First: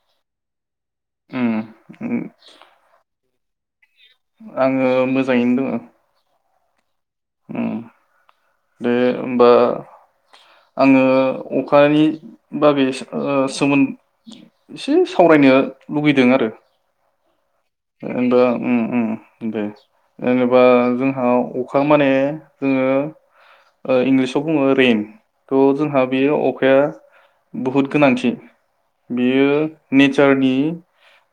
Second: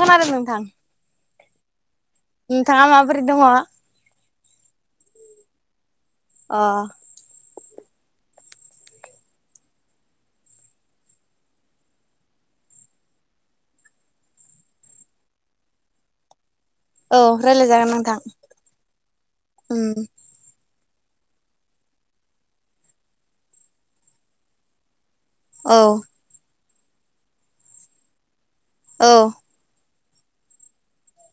खोनादों नोंथां। ओम। नोंथाङा माबोरै दङ? आङो मोजाङैनो दङ। आ। ओम दे होमबा आङो अखानि बागै ओ सोमो एसे सावरायनो लुुबैदों आरो। औ रायलायजागोन नोंथां ओ दा उम उम दे उम जेनेबा जोंहा अखा माने जोङो ओ इंलिसाव बुङो रेइन। थ' औ जोंहा बेयो अ खाया बहुत गोनांथि। औ बियो नेचारनि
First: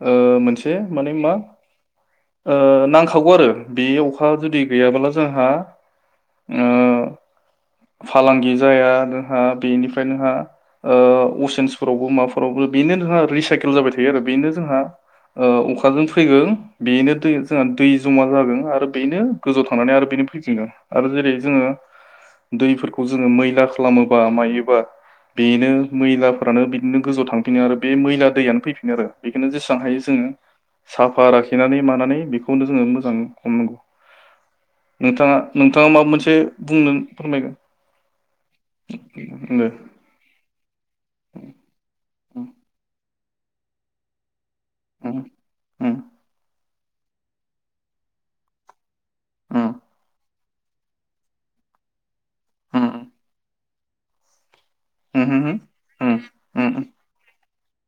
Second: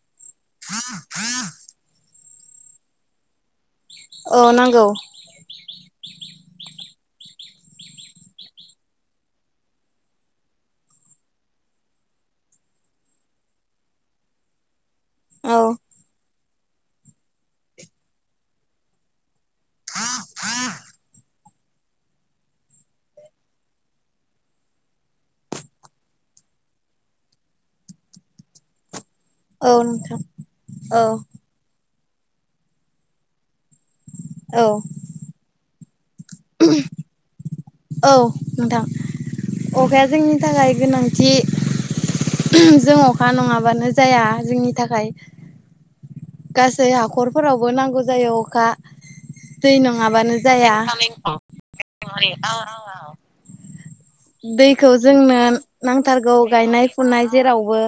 ओ मोनसे माने मा ओ नांखागौ आरो। बे अखा औ जुदि नांगौ गैयाब्ला जोंहा ओ फालांगि जाया नोंहा बेनिफ्राय नोंहा ओ- असेन्सफोरावबो माबाफोरावबो बेनो नोंहा रिसाइकेल जाबाय थायो आरो। बेनो जोंहा औ ओ- अखाजों फैयो बेनो दै जोंहा दै जमा जागोन आरो बेनो गोजौआव थांनानै आरो बेनो फैफिनगोन। आरो जेरै जोङो दैफोरखौ जोङो मैला खालामोबा मायोबा बेनो मैलाफोरानो बिदिनो गोजौआव थांफिनो आरो बे मैला दैयानो फैफिनो आरो। बेखोनो औ जेसेबां हायो नोंथां जोङो औ साफा लाखिनानै मानानै बेखौनो जोङो मोजां नंगौ। औ नोंथाङा थ माबा मोन से बुंनो औ नोंथां। दे अखाया जोंनि थाखाय गोनांथि जों अ खा नङाबानो जाया। जोंनि थाखाय। उम गासै हाखरफोरावबो नांगौ जायो अखा दै उम नङाबानो जाया। उम दैखौ उम जोंनो उम नांथारगौ उम उम गायनाय फुनाय जेराव बो।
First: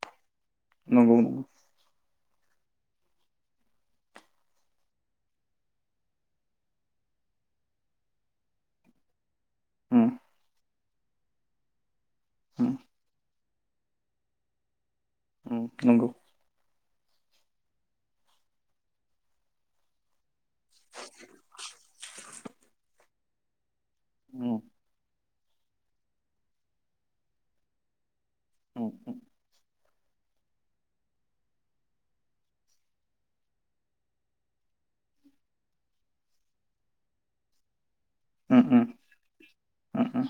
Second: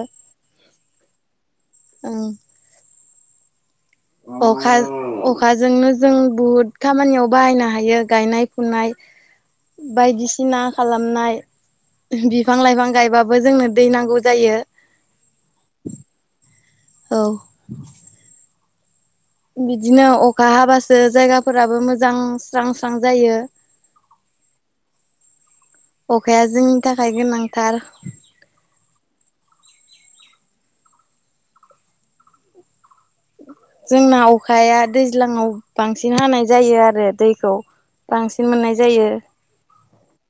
नंगौ नंगौ। औ। अखा अखाजोंनो जों बहुद खामानियाव बाहायनो हायो गायनाय, फुनाय उम बायदिसिना खालामनाय बिफां उम लाइफां गायबा बो जोंनो दै नांगौ जायो। औ नंगौ। औ। बिदिनो अखा हाबासो जायगाफोराबो मोजां स्रां - स्रां जायो। उम। अखाया जोंनि थाखाय गोनांथार। औ ओ। जोंना अखाया दैज्लांआव बांसिन हानाय जायो आरो। दैखौ बांसिन उम उम मोननाय जायो। उम उम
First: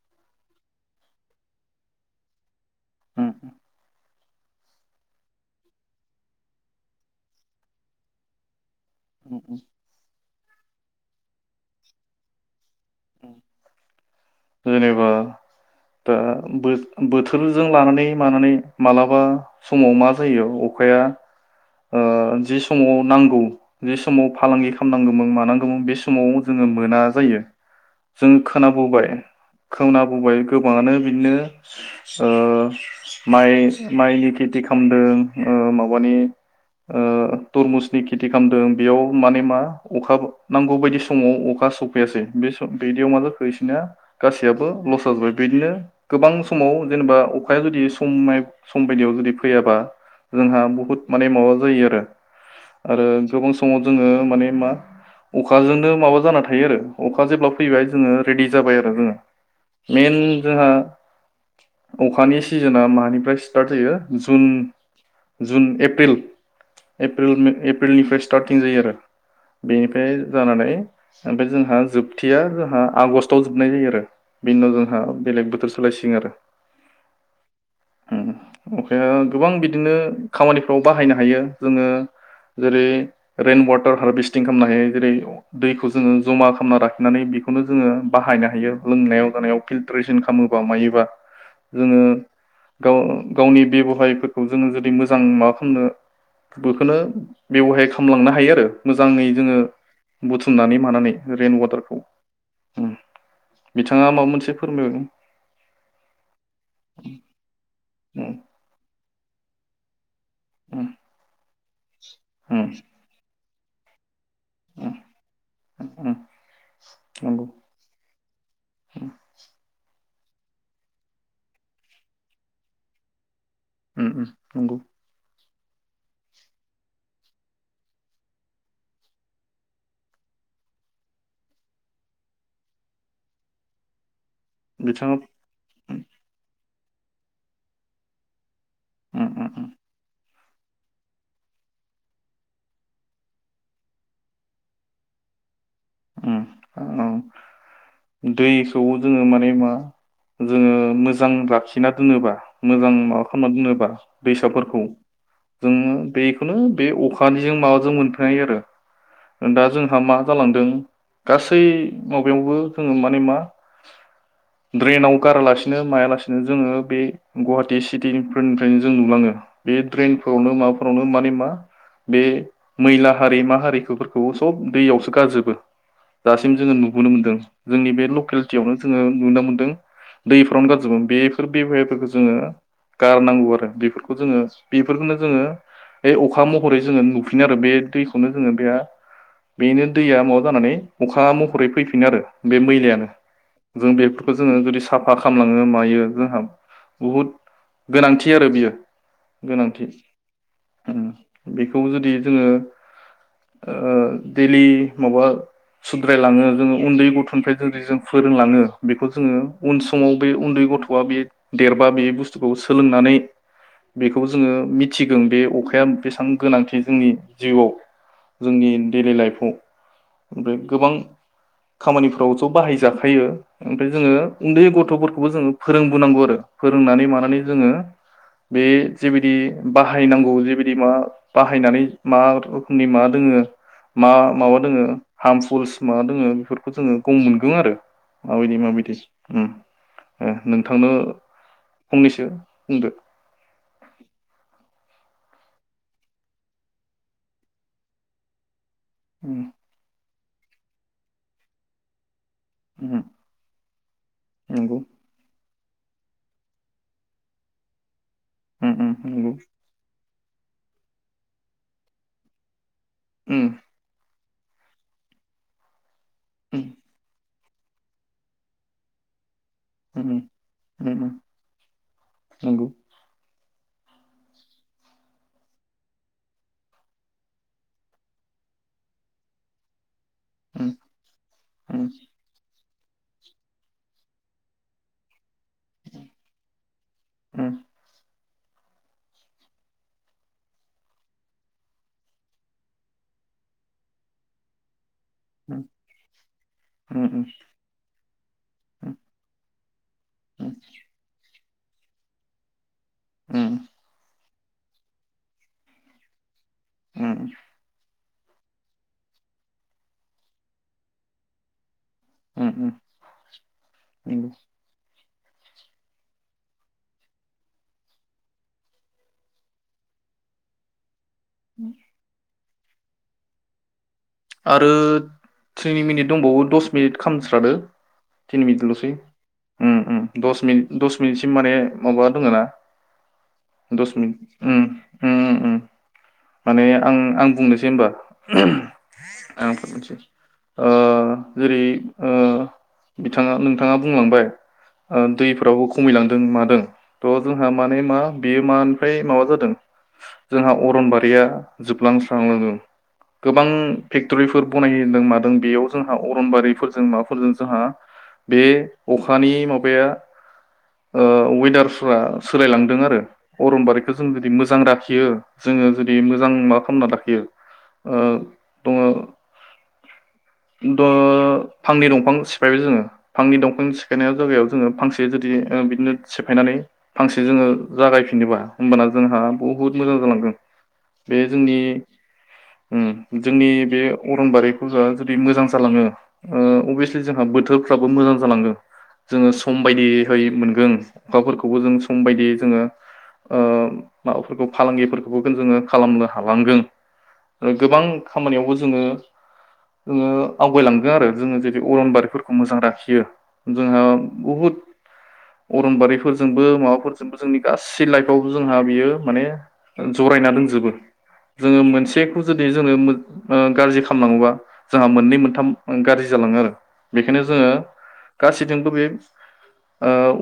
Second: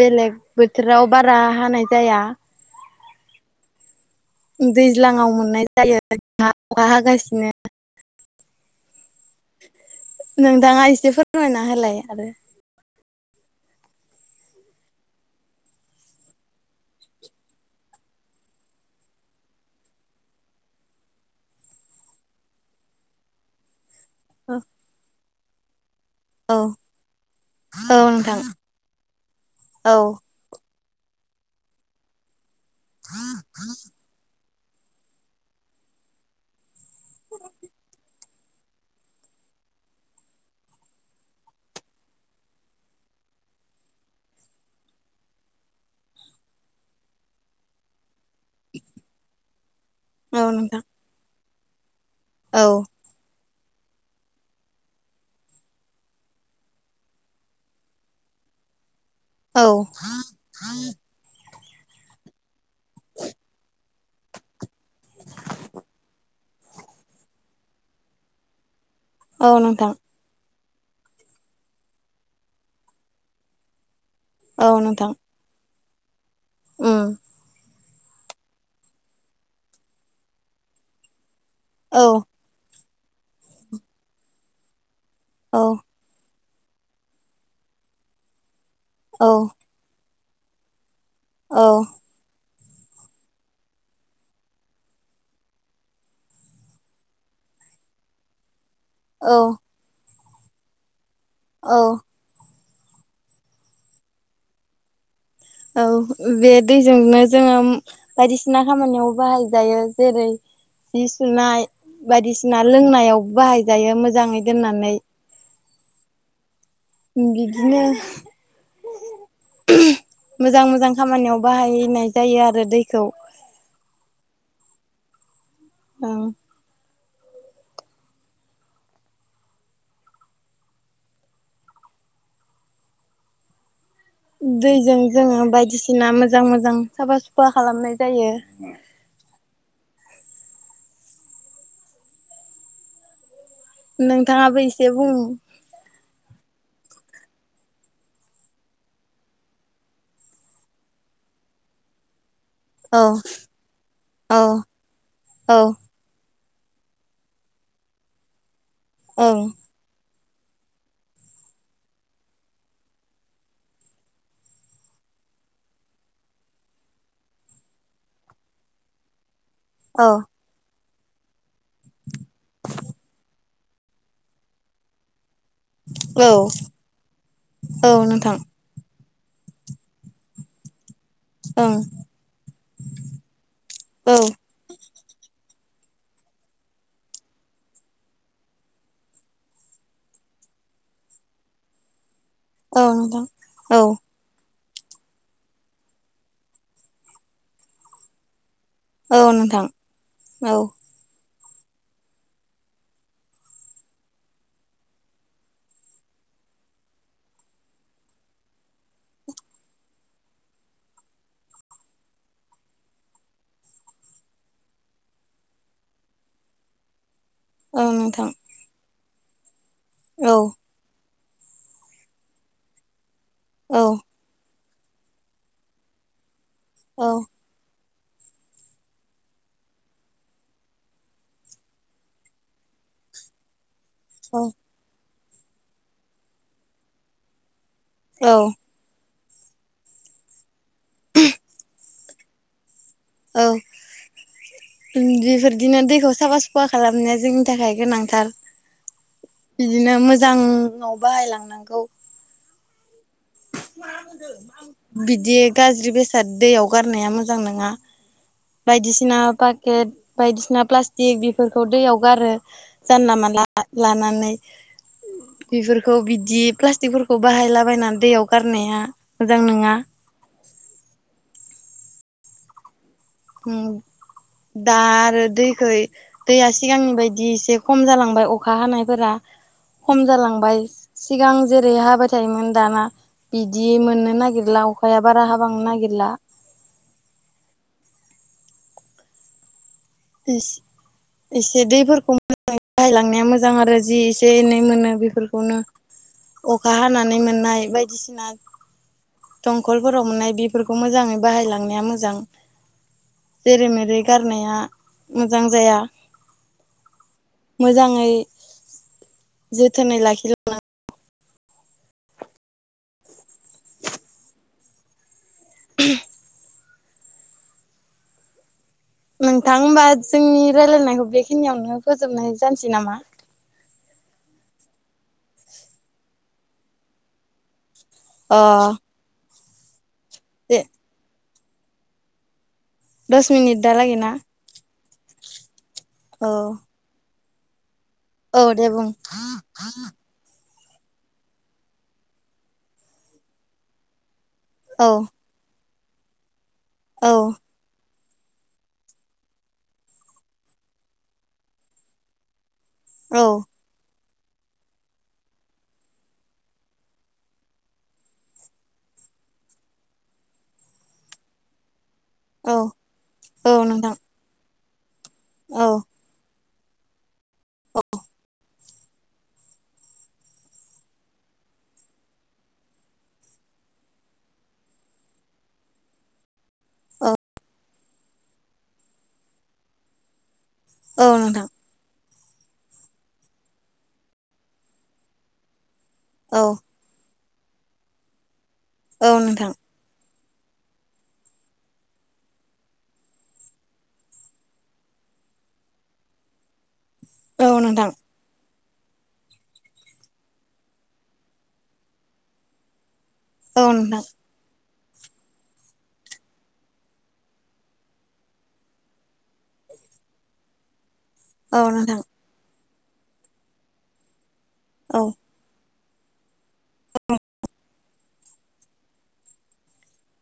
बेलेग बोथोराव बारा हानाय जाया। दैज्लाङाव मोननाय जायो अखा हागासिनो उ - उ। नोंथाङा एसे फोरमायना होलाय आरो। जेनेबा दा बो- बोथोरजों लानानै मानानै मालाबा समाव मा जायो अखाया ओ- जि समाव नांगौ जि समाव फालांगि खालामनांगो मो मानांगोमोन बेस समाव औ जोंङो मोना जायो औ जों नोंथां खोनाबोबाय औ खोनाबोबाय गो गोबाङानो बिदिनो ओ माइ माइनि खेथि खामदों ओ माबानि ओ तरमुसनि खि खेथि खामदों बेयाव माने मा अखा नांगौ बायदि समाव अखा सफैयासै बे सम बिदियाव मा जाखो इसोनिया गासैयाबो लस जाजोब्बाय बिदिनो गोबां समाव जेनेबा अखाया जुदि सम सम बायदियाव जुदि फैयाबा औ जोंहा नोंथां बुहुद माने माबा होयो आरो औ आरो गोबां स समाव जोंङो माने मा अखाजोंनो माबा जाना थायो आरो अखा जेब्ला फैबाय जोंङो रेडि जाबाय आरो जोंङो औ मेन जोंहा अखानि सिजोना मानिफ्राय स्टार्ट जायो जुन-जुन एप्रिल-एप्रिल मे एप्रिलनिफ्राय स्टारटिं जायो आरो। औ नोंथां बेनिफ्राय जानानै ओमफाय जोंहा जोबथिया जोंहा आगस्टाव जोबनाय जायो आरो। बिनि उनाव जोंहा बेलेग बोथोरस सोलायसिं आरो अम अम अखाया गोबां बिदिनो खामानिफ्राव बाहायनो हायो जोंङो औ जेरै रेन वाटार हारभेस्टिं खालामनो हायो जेरै औ दैखौ जोंङो जमा खालामना लाखिनानै बेखौनो जोंङो बाहायनो हायो औ लोंनायाव जानायाव फिलटरेसन खामोबा मायोबा औ जोंङो गाव गावनि बेब'हायफोरखौ जोंङो जुदि मोजां माबा खालामनो बेखौनो बेब'हाय खालामलांनो हायो आरो। मोजाङै औ जोंङो बुथुमनानै मानानै रेन वाटारखौ ओम बिथाङा माबा मोनसे फोरमायबानो औ बे दैजोंनो जोङो बायदिसिना खामानियाव बाहायजायो जेरै उम जि सुनाय बायदिसिना उम लोंनायाव बाहाय जायो मोजाङै उम दोननानै [inaudible] नंगौ बिदिनो मोजां मोजां खामानियाव बाहायनाय जायो आरो दैखौ। उम नंगौ। उम। दैजों बिथाङा जोङो उम बायदिसिना मोजां मोजां साफा सुफा खालामनाय जायो। उम उम नोंथाङाबो एसे बुं। उम ओम दैखौ जोङो माने मा जोङो मोजां लाखिना दोनोबा मोजां औ माबा खालामना दोनोबा औ दैसाफोरखौ औ जोङो बे बेखौनो बे अखानिजों माबाजों मोनफायो आरो। ओं दा जोंहा मा जालांदों गासै माबायावबो जोङो माने मा ड्रेनाव गारालासिनो मायालासिनो जोङो बे गुवाहाटी सिटिफोरनिफ्रायनो जों नुलाङो। बे औ ड्रेनफ्रावनो माबा फोरावनो माने मा बे मैला हारि मा हारिफोरखौ सब दैयावसो गारजोबो। औ दासिम जोङो नुबोनो मोन्दों जोंनि औ बे नोंथां लकेलिटियावनो जोङो नुनो मोनदों दैफोरावनो गारजोबोमोन। बेफोर ओं बेबहायफोरखौ जोङो गारनांगौ आरो औ बेफोरखौ जोङो बेफोरखौनो जोङो बे अखा महरै जोङो नुफिनो आरो बे दैखौनो जोङो बे बेनो दैया माबा जानानै अखा महरै फैफिन आरो। बे औ मैलायानो नोंथां औ जों बेफोरखौ जोङो जुदि साफा खालामलाङो मायो जोंहा बहुद गोनांथि आरो बियो। औ नोंथां गोनांथि औ। उम बेखौ जुदि जोङो ओ डैलि माबा सुद्रायलाङो जोङो उन्दै गथ'निफ्राय जुदि जों फोरोंलाङो बेखौ जोङो उन समाव बे उन्दै गथ'आ बे देरबा बे बुस्थुखौ सोलोंनानै बेखौ जोङो मिथिगोन बे अखाया बेसेबां गोनांथि जोंनि जिउआव औ नोंथां जोंनि डेलि लाइफ [inaudible] औ ओमफ्राय गोबां खामानिफ्राव ज' बाहायजाखायो। औ ओमफ्राय जोङो उन्दै गथ गथ'फोरखौबो जोङो फोरोंबोनांगौ आरो फोरोंनानै औ मानानै जोङो बे जेबायदि बाहायनांगौ जेबायदि मा बाहायनानै मा रोखोमनि मा दोङो मा माबा दोङो हार्मफुल्स माबा दोङो बेफोरखौ जोङो गम मोनगोन आरो औ माबायदि माबायदि उम नोंथांनो फंनैसो बुंदो बेफोरदिनो दैखौ साफा सुफा खालामनाया जोंनि थाखाय गोनांथार उम बिदिनो मो मोजाङाव बाहायलांनांगौ। उम नंगौ बिदि गाज्रि बेसाद दैयाव गारनाया मोजां नङा। उम उम बायदिसिना नंगौ पाकेट बायदिसिना प्लास्टिक बेफोरखौ दैयाव गारो जानला मानला उम लानानै बेफोर खौ बिदि उम प्लाटिफोरखौ बाहायलाबायनानै दैयाव गारनाया मोजां नङा उम - उम नोंगौ उम दा आरो दैखै दैया सिगांनि बायदि एसे खम जालांबाय अखा हानायफोरा। खम जालांबाय उम सिगां जेरै उम हाबाय थायोमोन दाना बिदि मोननो नागिरला अखाया बारा हाब बांनो नागिरला उम एसे दैफोरखौ मोजाङै [unintelligible] बाहायलांनाया मोजां आरो जि एसे एनै मोनो बे फोरखौनो अखा उम उम हानानै मोननाय बायदिसिना दंखलफोराव मोननाय बेफोरखौ मोजाङै बाहायलां नाया मोजां उम जेरै मेरै गार नाया मोजां जाया उम मोजाङै जोथोनै लाखिलांनो [unintelligible] [unintelligible] नोंथांबा जोंनि रायजलायनायखौ खिनियावनो फोजोबनाय जानसि नामा आरो थिनि मिनिट दंबावो दस मिनिट खालामामस्रादो अ थिन बि दल'सै [unintelligible] ओम ओम दस दे मिनिट दस मिनिट माने माबा दङ ना दस मिनिट दालागोना ओम ओम माने आं आं बुंनोसै होनबा औ दे बुं आं [unintelligible] ओ जेरै ओ बिथाङा नोंथाङा बुंलांबाय औ ओ दै फ्राव खमायलांदों मादों औ त जोंहा मानि मा बेयो मानिफ्राय माबा जादों जोंहा अरनबारिया जोबलांस्रांलांदों औ गोबां फेक्टरिफोर बनायदों मादों बेयाव जोंहा अरनबारिफोरजों माबाफोरजों जोंहा बे अखानि माबाया ओ वेदार औ सोलायलांदों आरो औ अरनबारिखौ नोंथां जों जुदि मोजां जोङो औ जुदि मोजां मा खालामना लाखियो दङ द फांनि दंफां सिफायबाय जोङो फांनि दंफां सिफायनाय जायगायाव जोङो फांसे जुदि बिदिनो सिफायनानै औ फांसे जोङो जागायफिनोबा होमबाना जोंहा बहुद मोजां जालांदों औ बे नोंथां जोंनि ओम जोंनि बे अरनबारिखौजा जुदि मोजां जालाङो ओ औ अबेसे जोंहा सोरफ्राबो मोजां जालाङो औ जोङो नोंथां सम बायदि मोनगोन अखाफोरखौबो जों सम बायदियै जोङो माबाफोरखौ फालांगिफोरखौबो जोङो खालामनो हालांगोन औ गोबां नोंथां खामानियावबो जोङो जोङो आवगायलांदों आरो जोङो जुदि अरनबारिफोरखौ मोजां लाखियो औ जोंहा नोंथां बहुद अरनबारिफोरजोंबो माबाफोरजोंबो जोंनि गासै लाइफआवबो जोंहा बियो माने जरायना दंजोबो जोङो औ नोंथां मोनसेखौ जुदि जोङो गाज्रि खालामनांगौबा जोंहा औ मोननै मोनथाम गाज्रि जालाङो आरो बेखायनो जोङो गासैजोंबो बे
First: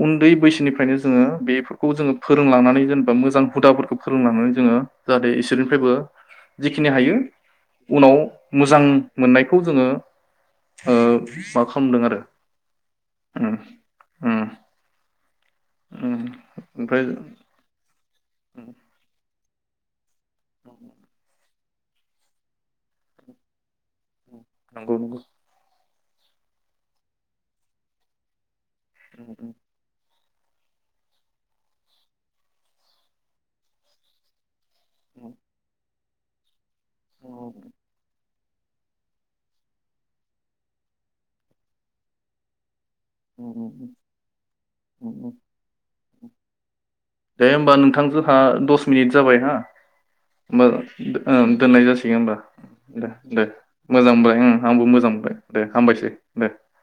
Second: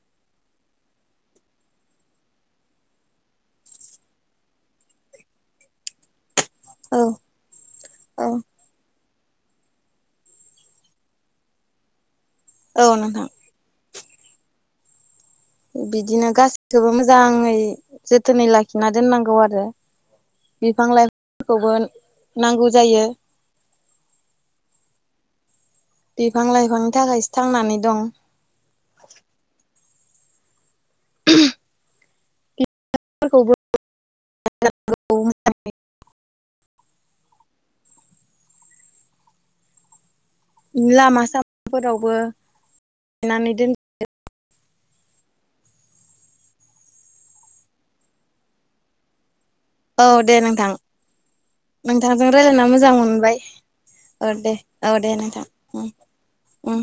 उन्दै बैसोनिफ्रायनो जोङो बेफोरखौ जोङो फोरोंलांनानै जेनेबा मोजां हुदाफोरखौ फोरोंलनानै जोङो जाहाथे इसोरनिफ्रायबो जिखिनि औ हायो उनाव औ मोजां मोननायखौ जोङो मा खालामदों आरो औ नोंथां [unintelligible] उम बिदिनो गासैखौबो ओमफ्राय मोजाङै जोथोनै लाखिना दोननांगौ आरो बिफां लाइफां खौबो नांगौ जायो नंगौ नंगौ बिफां लाइफांनि थाखायसो थांनानै दं औ औ [unintelligible] [unintelligible] औ [inaudible] लामा सामाफोरावबो गायनानै उम दोन उम दे होमबा नोंथां जोंहा दस मिनिट जाबाय हा औ दे होमबा नोंथां ओ दोननाय जासिगोन नोंथांजों होमबा रायज्लायना मोजां दे मोनबाय दे मोजां औ मोनबाय ओं दे उम आंबो औ मोजां दे मोनबाय नोंथां दे उम हामबायसै दे उम